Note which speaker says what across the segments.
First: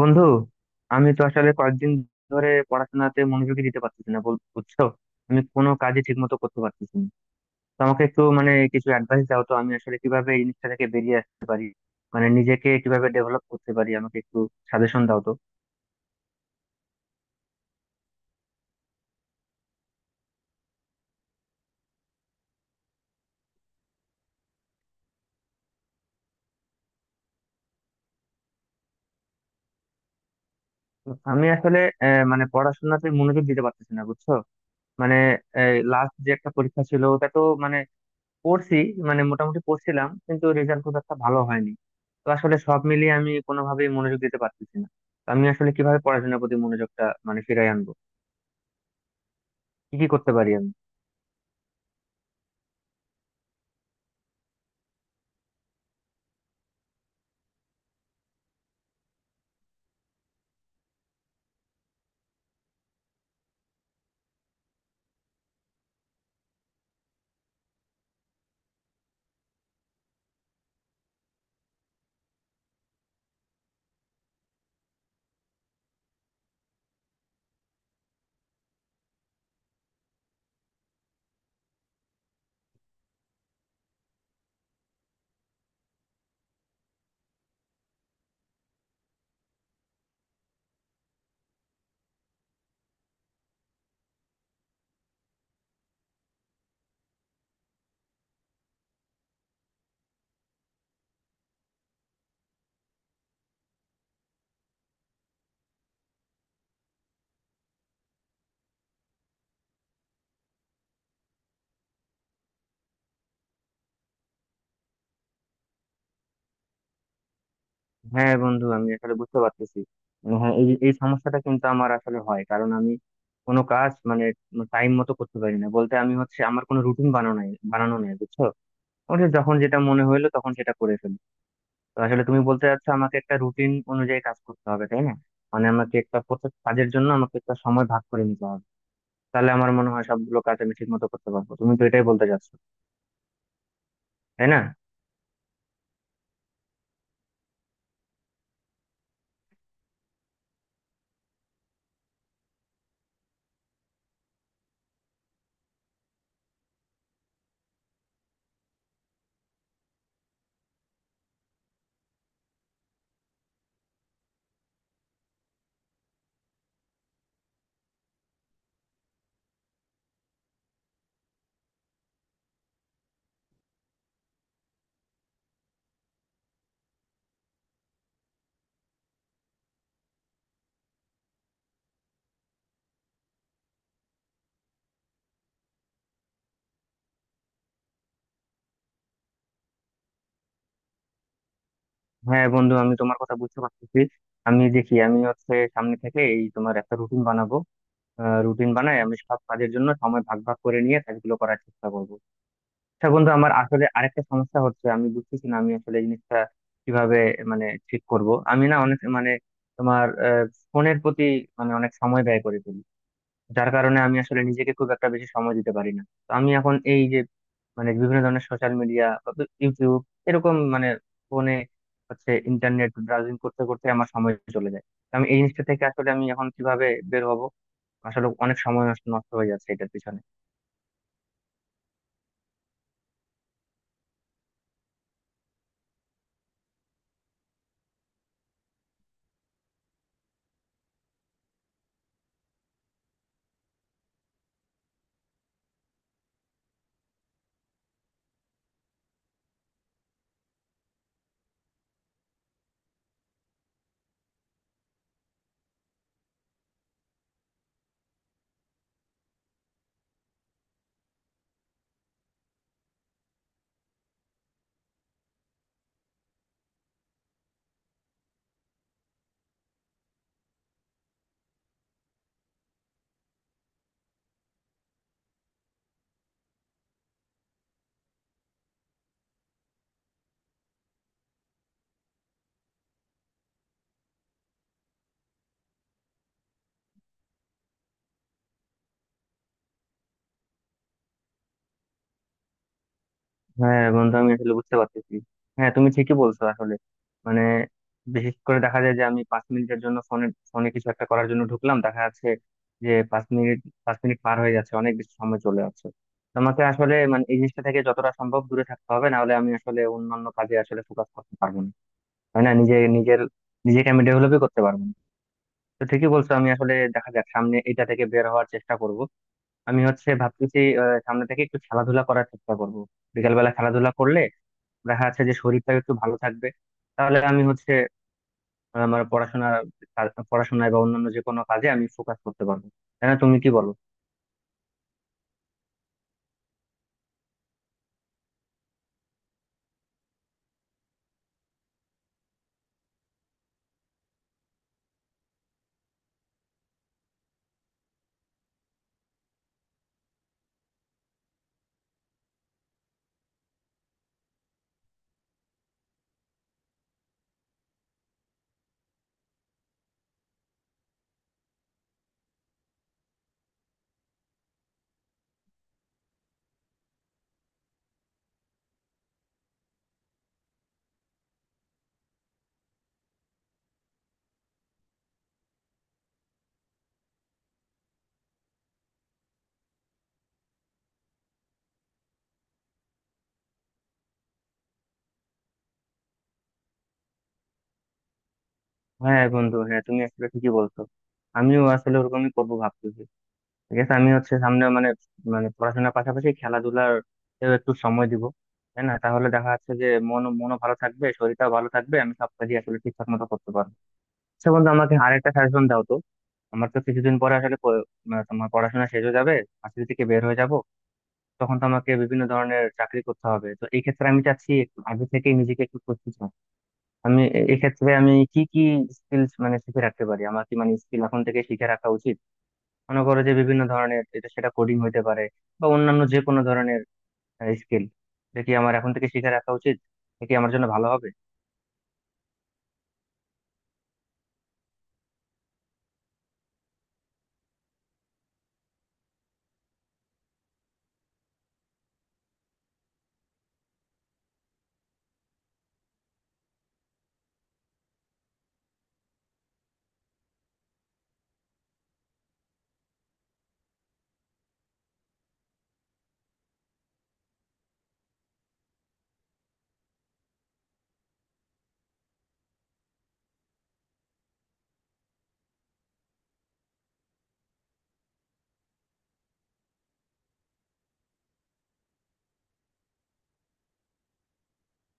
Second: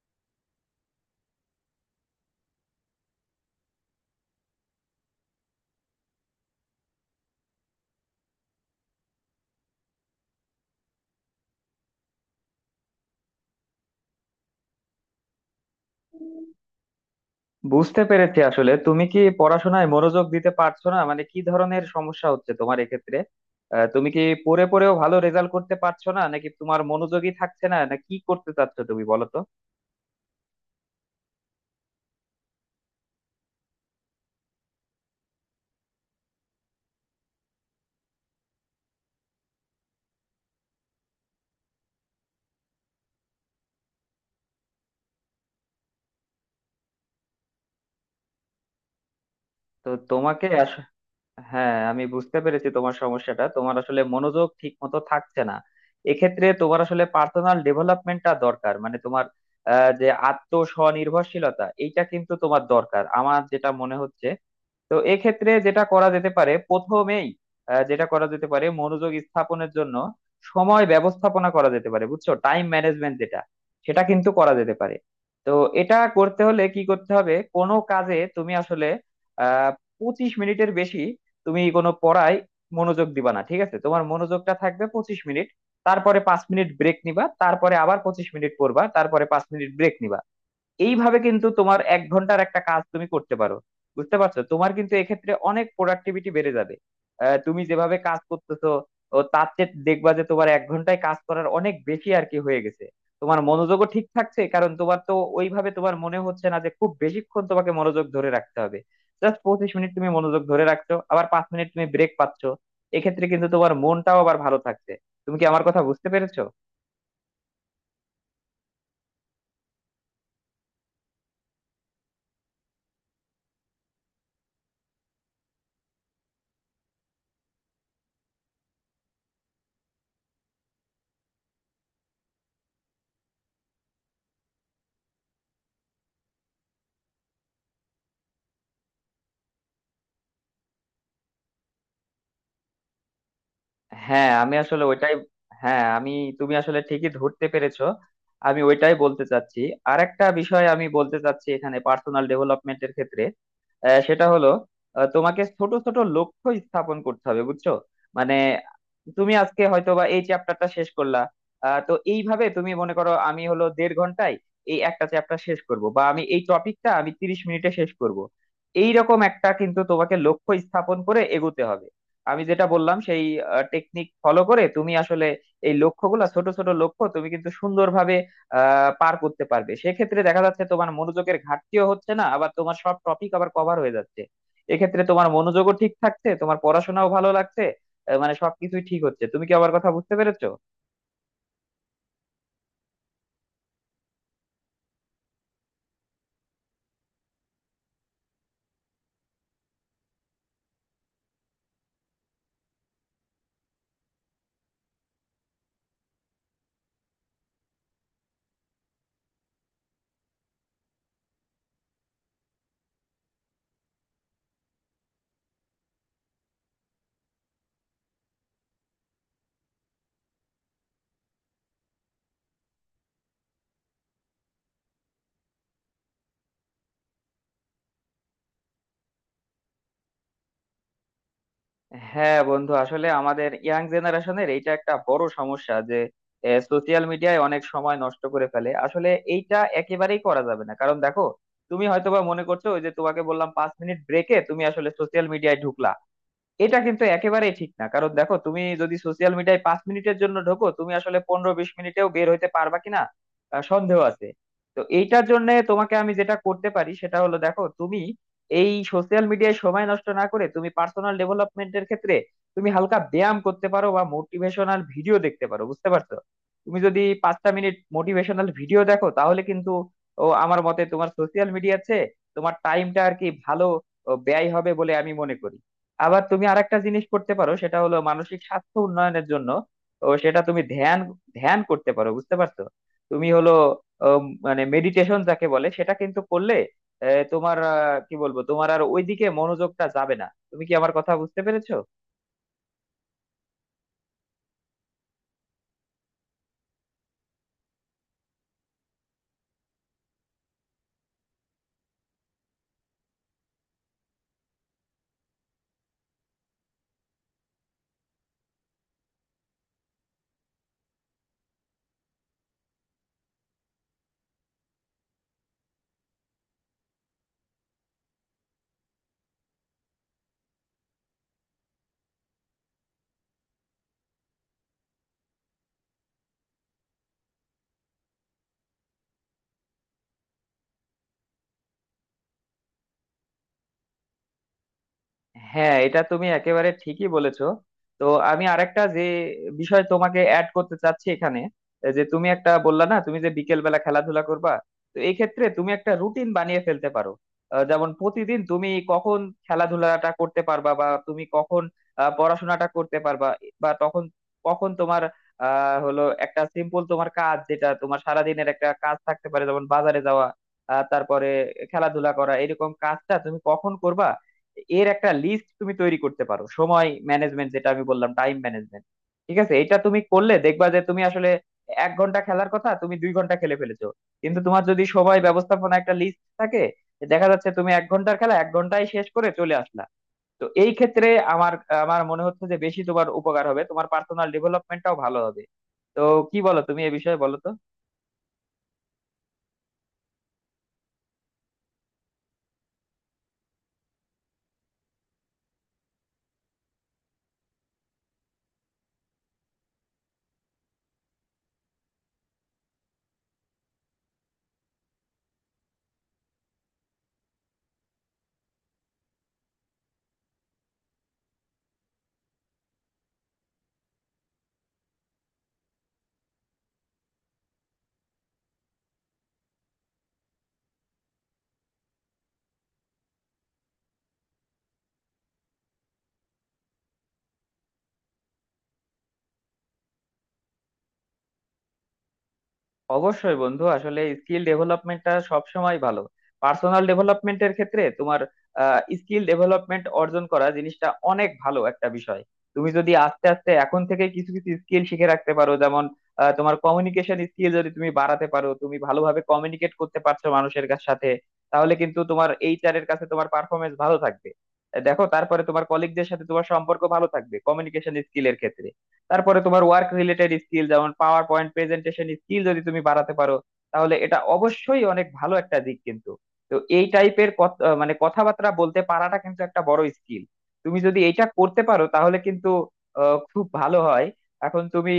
Speaker 1: বন্ধু, আমি তো আসলে কয়েকদিন ধরে পড়াশোনাতে মনোযোগী দিতে পারতেছি না, বুঝছো? আমি কোনো কাজে ঠিক মতো করতে পারতেছি না। তো আমাকে একটু কিছু অ্যাডভাইস দাও তো, আমি আসলে কিভাবে এই জিনিসটা থেকে বেরিয়ে আসতে পারি, নিজেকে কিভাবে ডেভেলপ করতে পারি, আমাকে একটু সাজেশন দাও তো।
Speaker 2: বুঝতে পেরেছি। আসলে তুমি কি পড়াশোনায় মনোযোগ দিতে পারছো না? মানে কি ধরনের সমস্যা হচ্ছে তোমার এক্ষেত্রে? তুমি কি পড়ে পড়েও ভালো রেজাল্ট করতে পারছো না, নাকি তোমার মনোযোগই থাকছে না? না কি করতে চাচ্ছ তুমি, বলো তো।
Speaker 1: আমি আসলে আহ, মানে পড়াশোনাতে মনোযোগ দিতে পারতেছি না, বুঝছো। মানে লাস্ট যে একটা পরীক্ষা ছিল, ওটা তো পড়ছি, মোটামুটি পড়ছিলাম, কিন্তু রেজাল্ট খুব একটা ভালো হয়নি। তো আসলে সব মিলিয়ে আমি কোনোভাবেই মনোযোগ দিতে পারতেছি না। তো আমি আসলে কিভাবে পড়াশোনার প্রতি মনোযোগটা ফিরাই আনবো,
Speaker 2: তো
Speaker 1: কি কি করতে
Speaker 2: তোমাকে
Speaker 1: পারি আমি?
Speaker 2: আস- হ্যাঁ, আমি বুঝতে পেরেছি তোমার সমস্যাটা। তোমার আসলে মনোযোগ ঠিক মতো থাকছে না। এক্ষেত্রে তোমার আসলে পার্সোনাল ডেভেলপমেন্টটা দরকার, মানে তোমার যে আত্ম স্বনির্ভরশীলতা, এইটা কিন্তু তোমার দরকার, আমার যেটা মনে হচ্ছে। তো এক্ষেত্রে যেটা করা যেতে পারে প্রথমেই, যেটা করা যেতে পারে মনোযোগ স্থাপনের জন্য, সময় ব্যবস্থাপনা করা যেতে পারে, বুঝছো? টাইম ম্যানেজমেন্ট যেটা, সেটা কিন্তু করা যেতে পারে। তো এটা করতে হলে কি করতে হবে, কোনো কাজে তুমি আসলে আহ 25 মিনিটের বেশি তুমি কোনো পড়ায় মনোযোগ দিবা না। ঠিক আছে? তোমার মনোযোগটা থাকবে 25 মিনিট। তারপরে পাঁচ মিনিট ব্রেক নিবা, তারপরে আবার 25 মিনিট পড়বা, তারপরে 5 মিনিট ব্রেক নিবা। এইভাবে কিন্তু তোমার 1 ঘন্টার একটা কাজ তুমি করতে পারো। বুঝতে পারছো? তোমার কিন্তু এক্ষেত্রে অনেক প্রোডাক্টিভিটি বেড়ে যাবে। তুমি যেভাবে কাজ করতেছো তার চেয়ে দেখবা যে তোমার 1 ঘন্টায় কাজ করার অনেক বেশি আর কি হয়ে গেছে। তোমার মনোযোগও ঠিক থাকছে, কারণ তোমার তো ওইভাবে তোমার মনে হচ্ছে না যে খুব বেশিক্ষণ তোমাকে মনোযোগ ধরে রাখতে হবে। জাস্ট 25 মিনিট তুমি মনোযোগ ধরে রাখছো, আবার 5 মিনিট তুমি ব্রেক পাচ্ছ। এক্ষেত্রে কিন্তু তোমার মনটাও আবার ভালো থাকছে। তুমি কি আমার কথা বুঝতে পেরেছো?
Speaker 1: হ্যাঁ বন্ধু, আমি আসলে বুঝতে পারতেছি। হ্যাঁ, এই এই সমস্যাটা কিন্তু আমার আসলে হয়, কারণ আমি কোনো কাজ টাইম মতো করতে পারি না। বলতে আমি হচ্ছে আমার কোনো রুটিন বানানো নাই, বানানো নাই, বুঝছো। আমার যখন যেটা মনে হইলো তখন সেটা করে ফেলি। তো আসলে তুমি বলতে চাচ্ছ আমাকে একটা রুটিন অনুযায়ী কাজ করতে হবে, তাই না? আমাকে একটা প্রত্যেক কাজের জন্য আমাকে একটা সময় ভাগ করে নিতে হবে, তাহলে আমার মনে হয় সবগুলো কাজ আমি ঠিক মতো করতে পারবো। তুমি তো এটাই বলতে চাচ্ছ,
Speaker 2: হ্যাঁ,
Speaker 1: তাই
Speaker 2: আমি
Speaker 1: না?
Speaker 2: আসলে ওইটাই। হ্যাঁ। তুমি আসলে ঠিকই ধরতে পেরেছো। আমি ওইটাই বলতে চাচ্ছি। আর একটা বিষয় আমি বলতে চাচ্ছি এখানে, পার্সোনাল ডেভেলপমেন্টের ক্ষেত্রে। সেটা হলো, তোমাকে ছোট ছোট লক্ষ্য স্থাপন করতে হবে, বুঝছো? মানে, তুমি আজকে হয়তো বা এই চ্যাপ্টারটা শেষ করলা। তো এইভাবে তুমি মনে করো, আমি হলো 1.5 ঘন্টায় এই একটা চ্যাপ্টার শেষ করব, বা আমি এই টপিকটা আমি 30 মিনিটে শেষ করব। এইরকম একটা কিন্তু তোমাকে লক্ষ্য স্থাপন করে এগোতে হবে। আমি যেটা বললাম সেই টেকনিক ফলো করে তুমি আসলে এই লক্ষ্যগুলো, ছোট ছোট লক্ষ্য, তুমি কিন্তু সুন্দরভাবে পার করতে পারবে। সেক্ষেত্রে দেখা যাচ্ছে তোমার মনোযোগের ঘাটতিও হচ্ছে না, আবার তোমার সব টপিক আবার কভার হয়ে যাচ্ছে। এক্ষেত্রে তোমার মনোযোগও ঠিক থাকছে, তোমার পড়াশোনাও ভালো লাগছে। মানে সবকিছুই ঠিক হচ্ছে। তুমি কি আমার কথা বুঝতে পেরেছো?
Speaker 1: হ্যাঁ বন্ধু, আমি তোমার কথা বুঝতে পারতেছি। আমি দেখি আমি হচ্ছে সামনে থেকে এই তোমার একটা রুটিন বানাবো, রুটিন বানাই, আমি সব কাজের জন্য সময় ভাগ ভাগ করে নিয়ে কাজগুলো করার চেষ্টা করবো। আচ্ছা বন্ধু, আমার আসলে আরেকটা সমস্যা হচ্ছে, আমি বুঝতেছি না আমি আসলে এই জিনিসটা কিভাবে ঠিক করব। আমি না অনেক তোমার ফোনের প্রতি অনেক সময় ব্যয় করে ফেলি, যার কারণে আমি আসলে নিজেকে খুব একটা বেশি সময় দিতে পারি না। তো আমি এখন এই যে বিভিন্ন ধরনের সোশ্যাল মিডিয়া, ইউটিউব, এরকম ফোনে হচ্ছে ইন্টারনেট ব্রাউজিং করতে করতে আমার সময় চলে যায়। তো আমি এই জিনিসটা থেকে আসলে আমি এখন কিভাবে বের হব? আসলে অনেক সময় নষ্ট নষ্ট হয়ে যাচ্ছে এটার পিছনে।
Speaker 2: হ্যাঁ বন্ধু, আসলে আমাদের ইয়াং জেনারেশনের এইটা একটা বড় সমস্যা যে সোশিয়াল মিডিয়ায় অনেক সময় নষ্ট করে ফেলে আসলে। এইটা একেবারেই করা যাবে না, কারণ দেখো, তুমি হয়তোবা মনে করছো ওই যে তোমাকে বললাম 5 মিনিট ব্রেকে তুমি আসলে সোশিয়াল মিডিয়ায় ঢুকলা। এটা কিন্তু একেবারেই ঠিক না, কারণ দেখো, তুমি যদি সোশ্যাল মিডিয়ায় 5 মিনিটের জন্য ঢোকো, তুমি আসলে 15-20 মিনিটেও বের হইতে পারবা কিনা সন্দেহ আছে। তো এইটার জন্য তোমাকে আমি যেটা করতে পারি সেটা হলো, দেখো তুমি এই সোশ্যাল মিডিয়ায় সময় নষ্ট না করে তুমি পার্সোনাল ডেভেলপমেন্টের ক্ষেত্রে তুমি হালকা ব্যায়াম করতে পারো বা মোটিভেশনাল ভিডিও দেখতে পারো, বুঝতে পারছো? তুমি যদি 5টা মিনিট মোটিভেশনাল ভিডিও দেখো, তাহলে কিন্তু আমার মতে তোমার সোশ্যাল মিডিয়াতে তোমার টাইমটা আর কি ভালো ব্যয় হবে বলে আমি মনে করি। আবার তুমি আরেকটা জিনিস করতে পারো, সেটা হলো মানসিক স্বাস্থ্য উন্নয়নের জন্য সেটা তুমি ধ্যান ধ্যান করতে পারো, বুঝতে পারছো? তুমি হলো মানে মেডিটেশন যাকে বলে, সেটা কিন্তু করলে তোমার কি বলবো, তোমার আর ওইদিকে মনোযোগটা যাবে না। তুমি কি আমার কথা বুঝতে পেরেছো?
Speaker 1: হ্যাঁ বন্ধু, আমি আসলে বুঝতে পারতেছি। হ্যাঁ, তুমি ঠিকই বলছো আসলে। মানে বিশেষ করে দেখা যায় যে আমি 5 মিনিটের জন্য ফোনে, কিছু একটা করার জন্য ঢুকলাম, দেখা যাচ্ছে যে 5 মিনিট, পাঁচ মিনিট পার হয়ে যাচ্ছে, অনেক বেশি সময় চলে যাচ্ছে। তোমাকে আসলে এই জিনিসটা থেকে যতটা সম্ভব দূরে থাকতে হবে, না হলে আমি আসলে অন্যান্য কাজে আসলে ফোকাস করতে পারবো না, তাই না? নিজেকে আমি ডেভেলপই করতে পারবো না। তো ঠিকই বলছো, আমি আসলে দেখা যাক সামনে এটা থেকে বের হওয়ার চেষ্টা করব। আমি হচ্ছে ভাবতেছি সামনে থেকে একটু খেলাধুলা করার চেষ্টা করব। বিকালবেলা খেলাধুলা করলে দেখা যাচ্ছে যে শরীরটাও একটু ভালো থাকবে, তাহলে আমি হচ্ছে আমার পড়াশোনায় বা অন্যান্য যে কোনো কাজে আমি ফোকাস করতে পারবো, তাই না? তুমি কি বলো?
Speaker 2: হ্যাঁ, এটা তুমি একেবারে ঠিকই বলেছো। তো আমি আরেকটা যে বিষয় তোমাকে অ্যাড করতে চাচ্ছি এখানে, যে তুমি একটা বললা না তুমি যে বিকেল বেলা খেলাধুলা করবা। তো এই ক্ষেত্রে তুমি একটা রুটিন বানিয়ে ফেলতে পারো। যেমন প্রতিদিন তুমি কখন খেলাধুলাটা করতে পারবা, বা তুমি কখন পড়াশোনাটা করতে পারবা, বা তখন কখন তোমার হলো একটা সিম্পল তোমার কাজ, যেটা তোমার সারাদিনের একটা কাজ থাকতে পারে, যেমন বাজারে যাওয়া, তারপরে খেলাধুলা করা, এরকম কাজটা তুমি কখন করবা। এর একটা লিস্ট তুমি তৈরি করতে পারো, সময় ম্যানেজমেন্ট যেটা আমি বললাম, টাইম ম্যানেজমেন্ট। ঠিক আছে, এটা তুমি করলে দেখবা যে তুমি আসলে 1 ঘন্টা খেলার কথা তুমি 2 ঘন্টা খেলে ফেলেছো। কিন্তু তোমার যদি সময় ব্যবস্থাপনা একটা লিস্ট থাকে, দেখা যাচ্ছে তুমি 1 ঘন্টার খেলা 1 ঘন্টায় শেষ করে চলে আসলা। তো এই ক্ষেত্রে আমার আমার মনে হচ্ছে যে বেশি তোমার উপকার হবে, তোমার পার্সোনাল ডেভেলপমেন্টটাও ভালো হবে। তো কি বলো তুমি এ বিষয়ে, বলো তো।
Speaker 1: হ্যাঁ বন্ধু, হ্যাঁ তুমি আসলে ঠিকই বলছো, আমিও আসলে ওরকমই করবো ভাবতেছি। ঠিক আছে, আমি হচ্ছে সামনে মানে মানে পড়াশোনার পাশাপাশি খেলাধুলার একটু সময় দিব, তাই না? তাহলে দেখা যাচ্ছে যে মনও ভালো থাকবে, শরীরটাও ভালো থাকবে, আমি সব কাজই আসলে ঠিকঠাক মতো করতে পারবো। আচ্ছা বন্ধু, আমাকে আরেকটা সাজেশন দাও তো। আমার তো কিছুদিন পরে আসলে প- মানে তোমার পড়াশোনা শেষ হয়ে যাবে, ভার্সিটি থেকে বের হয়ে যাব, তখন তো আমাকে বিভিন্ন ধরনের চাকরি করতে হবে। তো এই ক্ষেত্রে আমি চাচ্ছি একটু আগে থেকে নিজেকে একটু প্রস্তুত হওয়া। এক্ষেত্রে আমি কি কি স্কিলস শিখে রাখতে পারি, আমার কি স্কিল এখন থেকে শিখে রাখা উচিত? মনে করো যে বিভিন্ন ধরনের এটা সেটা, কোডিং হতে পারে বা অন্যান্য যে কোনো ধরনের স্কিল, এটা কি আমার এখন থেকে শিখে রাখা উচিত? এটা কি আমার জন্য ভালো হবে?
Speaker 2: অবশ্যই বন্ধু, আসলে স্কিল ডেভেলপমেন্টটা সব সময় ভালো। পার্সোনাল ডেভেলপমেন্টের ক্ষেত্রে তোমার স্কিল ডেভেলপমেন্ট অর্জন করা জিনিসটা অনেক ভালো একটা বিষয়। তুমি যদি আস্তে আস্তে এখন থেকে কিছু কিছু স্কিল শিখে রাখতে পারো, যেমন তোমার কমিউনিকেশন স্কিল যদি তুমি বাড়াতে পারো, তুমি ভালোভাবে কমিউনিকেট করতে পারছো মানুষের সাথে। তাহলে কিন্তু তোমার এইচআর এর কাছে তোমার পারফরমেন্স ভালো থাকবে। দেখো, তারপরে তোমার কলিগদের সাথে তোমার সম্পর্ক ভালো থাকবে কমিউনিকেশন স্কিলের ক্ষেত্রে। তারপরে তোমার ওয়ার্ক রিলেটেড স্কিল, যেমন পাওয়ার পয়েন্ট প্রেজেন্টেশন স্কিল যদি তুমি বাড়াতে পারো, তাহলে এটা অবশ্যই অনেক ভালো একটা দিক কিন্তু। তো এই টাইপের মানে কথাবার্তা বলতে পারাটা কিন্তু একটা বড় স্কিল। তুমি যদি এটা করতে পারো তাহলে কিন্তু খুব ভালো হয়। এখন তুমি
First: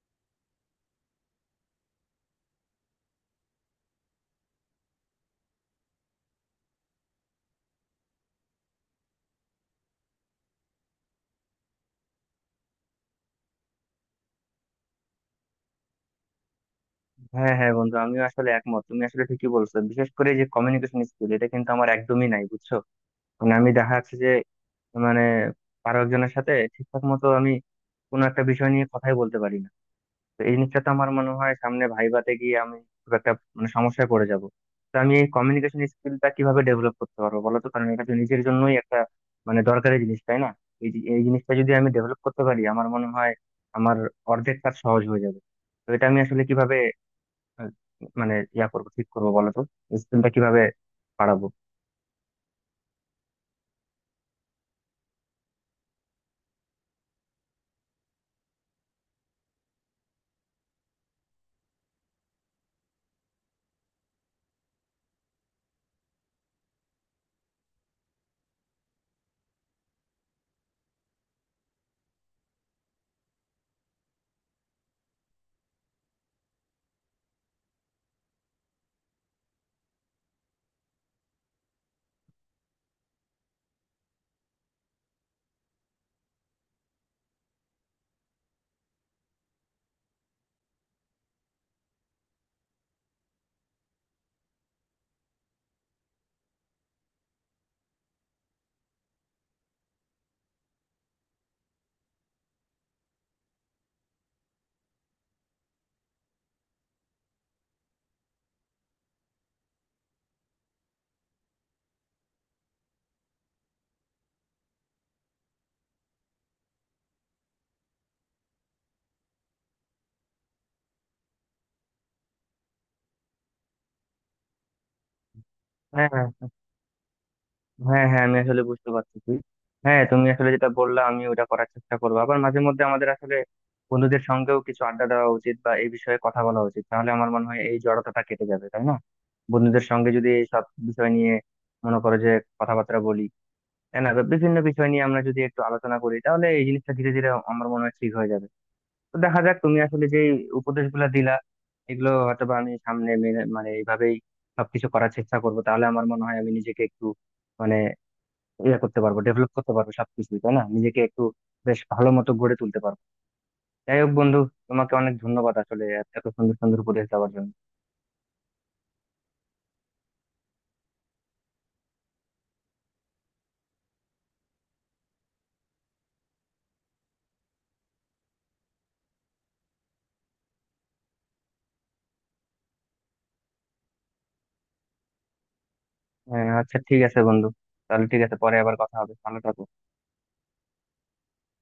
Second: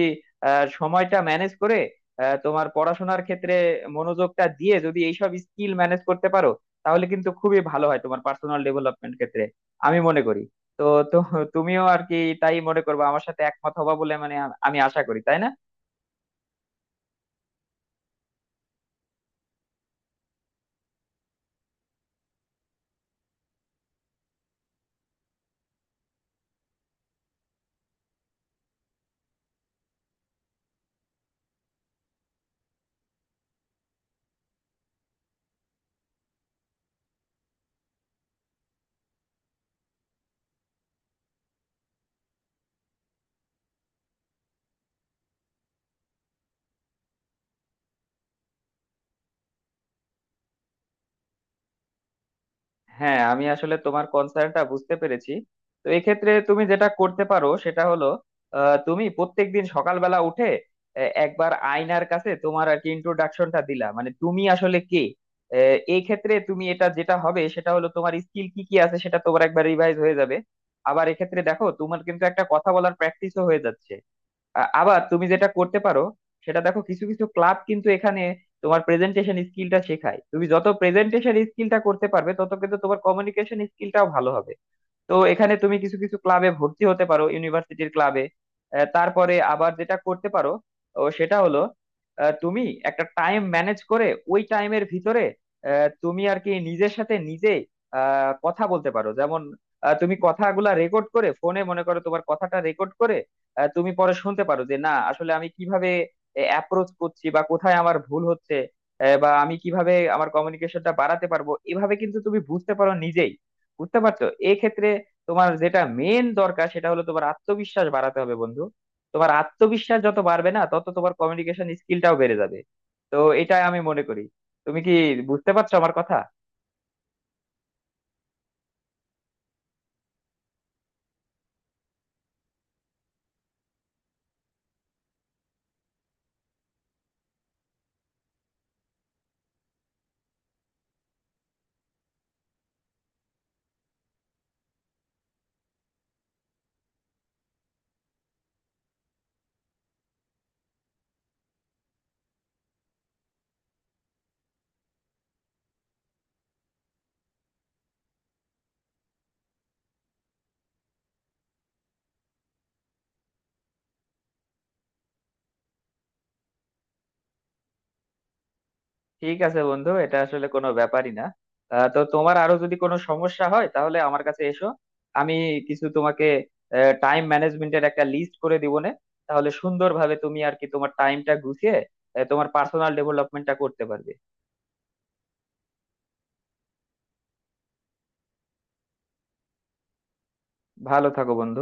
Speaker 2: সময়টা ম্যানেজ করে, তোমার পড়াশোনার ক্ষেত্রে মনোযোগটা দিয়ে যদি এইসব স্কিল ম্যানেজ করতে পারো, তাহলে কিন্তু খুবই ভালো হয় তোমার পার্সোনাল ডেভেলপমেন্ট ক্ষেত্রে, আমি মনে করি। তো তো তুমিও আর কি তাই মনে করবো, আমার সাথে একমত হবা বলে, মানে আমি আশা করি, তাই না?
Speaker 1: হ্যাঁ হ্যাঁ বন্ধু, আমিও আসলে একমত, তুমি আসলে ঠিকই বলছো। বিশেষ করে যে কমিউনিকেশন স্কিল, এটা কিন্তু আমার একদমই নাই, বুঝছো। আমি দেখা যাচ্ছে যে মানে আরো একজনের সাথে ঠিকঠাক মতো আমি কোনো একটা বিষয় নিয়ে কথাই বলতে পারি না। তো এই জিনিসটা তো আমার মনে হয় সামনে ভাইভাতে গিয়ে আমি খুব একটা সমস্যায় পড়ে যাব। তো আমি এই কমিউনিকেশন স্কিলটা কিভাবে ডেভেলপ করতে পারবো, বলো তো? কারণ এটা তো নিজের জন্যই একটা দরকারি জিনিস, তাই না? এই জিনিসটা যদি আমি ডেভেলপ করতে পারি, আমার মনে হয় আমার অর্ধেক কাজ সহজ হয়ে যাবে। তো এটা আমি আসলে কিভাবে আহ, মানে ইয়া করবো, ঠিক করবো, বলো তো? স্কিলটা কিভাবে বাড়াবো?
Speaker 2: হ্যাঁ, আমি আসলে তোমার কনসার্নটা বুঝতে পেরেছি। তো এক্ষেত্রে তুমি যেটা করতে পারো সেটা হলো, তুমি প্রত্যেকদিন সকালবেলা উঠে একবার আয়নার কাছে তোমার আর কি ইন্ট্রোডাকশনটা দিলা, মানে তুমি আসলে কে। এই ক্ষেত্রে তুমি এটা যেটা হবে সেটা হলো, তোমার স্কিল কি কি আছে সেটা তোমার একবার রিভাইজ হয়ে যাবে। আবার এক্ষেত্রে দেখো, তোমার কিন্তু একটা কথা বলার প্র্যাকটিসও হয়ে যাচ্ছে। আবার তুমি যেটা করতে পারো, সেটা দেখো কিছু কিছু ক্লাব কিন্তু এখানে তোমার প্রেজেন্টেশন স্কিলটা শেখায়। তুমি যত প্রেজেন্টেশন স্কিলটা করতে পারবে তত কিন্তু তোমার কমিউনিকেশন স্কিলটাও ভালো হবে। তো এখানে তুমি কিছু কিছু ক্লাবে ভর্তি হতে পারো, ইউনিভার্সিটির ক্লাবে। তারপরে আবার যেটা করতে পারো সেটা হলো, তুমি একটা টাইম ম্যানেজ করে ওই টাইমের ভিতরে তুমি আর কি নিজের সাথে নিজে কথা বলতে পারো, যেমন তুমি কথাগুলা রেকর্ড করে ফোনে, মনে করো তোমার কথাটা রেকর্ড করে তুমি পরে শুনতে পারো যে না আসলে আমি কিভাবে অ্যাপ্রোচ করছি, বা কোথায় আমার ভুল হচ্ছে, বা আমি কিভাবে আমার কমিউনিকেশনটা বাড়াতে পারবো। এভাবে কিন্তু তুমি বুঝতে পারো নিজেই, বুঝতে পারছো? এক্ষেত্রে তোমার যেটা মেন দরকার সেটা হলো, তোমার আত্মবিশ্বাস বাড়াতে হবে বন্ধু। তোমার আত্মবিশ্বাস যত বাড়বে না তত তোমার কমিউনিকেশন স্কিলটাও বেড়ে যাবে। তো এটা আমি মনে করি। তুমি কি বুঝতে পারছো আমার
Speaker 1: হ্যাঁ
Speaker 2: কথা?
Speaker 1: হ্যাঁ হ্যাঁ আমি আসলে বুঝতে পারতেছি। হ্যাঁ তুমি আসলে যেটা বললা আমি ওটা করার চেষ্টা করবো। আবার মাঝে মধ্যে আমাদের আসলে বন্ধুদের সঙ্গেও কিছু আড্ডা দেওয়া উচিত বা এই বিষয়ে কথা বলা উচিত, তাহলে আমার মনে হয় এই জড়তাটা কেটে যাবে, তাই না? বন্ধুদের সঙ্গে যদি এই সব বিষয় নিয়ে মনে করো যে কথাবার্তা বলি, তাই না? বা বিভিন্ন বিষয় নিয়ে আমরা যদি একটু আলোচনা করি, তাহলে এই জিনিসটা ধীরে ধীরে আমার মনে হয় ঠিক হয়ে যাবে। তো দেখা যাক, তুমি আসলে যে উপদেশগুলো দিলা, এগুলো হয়তো বা আমি সামনে মেনে মানে এইভাবেই সবকিছু করার চেষ্টা করবো, তাহলে আমার মনে হয় আমি নিজেকে একটু মানে ইয়ে করতে পারবো, ডেভেলপ করতে পারবো সবকিছুই, তাই না? নিজেকে একটু বেশ ভালো মতো গড়ে তুলতে পারবো। যাই হোক বন্ধু, তোমাকে অনেক ধন্যবাদ আসলে এত সুন্দর সুন্দর উপদেশ দেওয়ার জন্য।
Speaker 2: ঠিক আছে বন্ধু, এটা আসলে কোনো ব্যাপারই না। তো তোমার আরো যদি কোনো সমস্যা হয় তাহলে আমার কাছে এসো, আমি কিছু তোমাকে টাইম ম্যানেজমেন্টের একটা লিস্ট করে দিব না। তাহলে সুন্দরভাবে তুমি আর কি তোমার টাইমটা গুছিয়ে তোমার পার্সোনাল ডেভেলপমেন্টটা করতে পারবে।
Speaker 1: আচ্ছা ঠিক আছে বন্ধু, তাহলে ঠিক আছে, পরে আবার কথা হবে, ভালো থাকো।
Speaker 2: ভালো থাকো বন্ধু।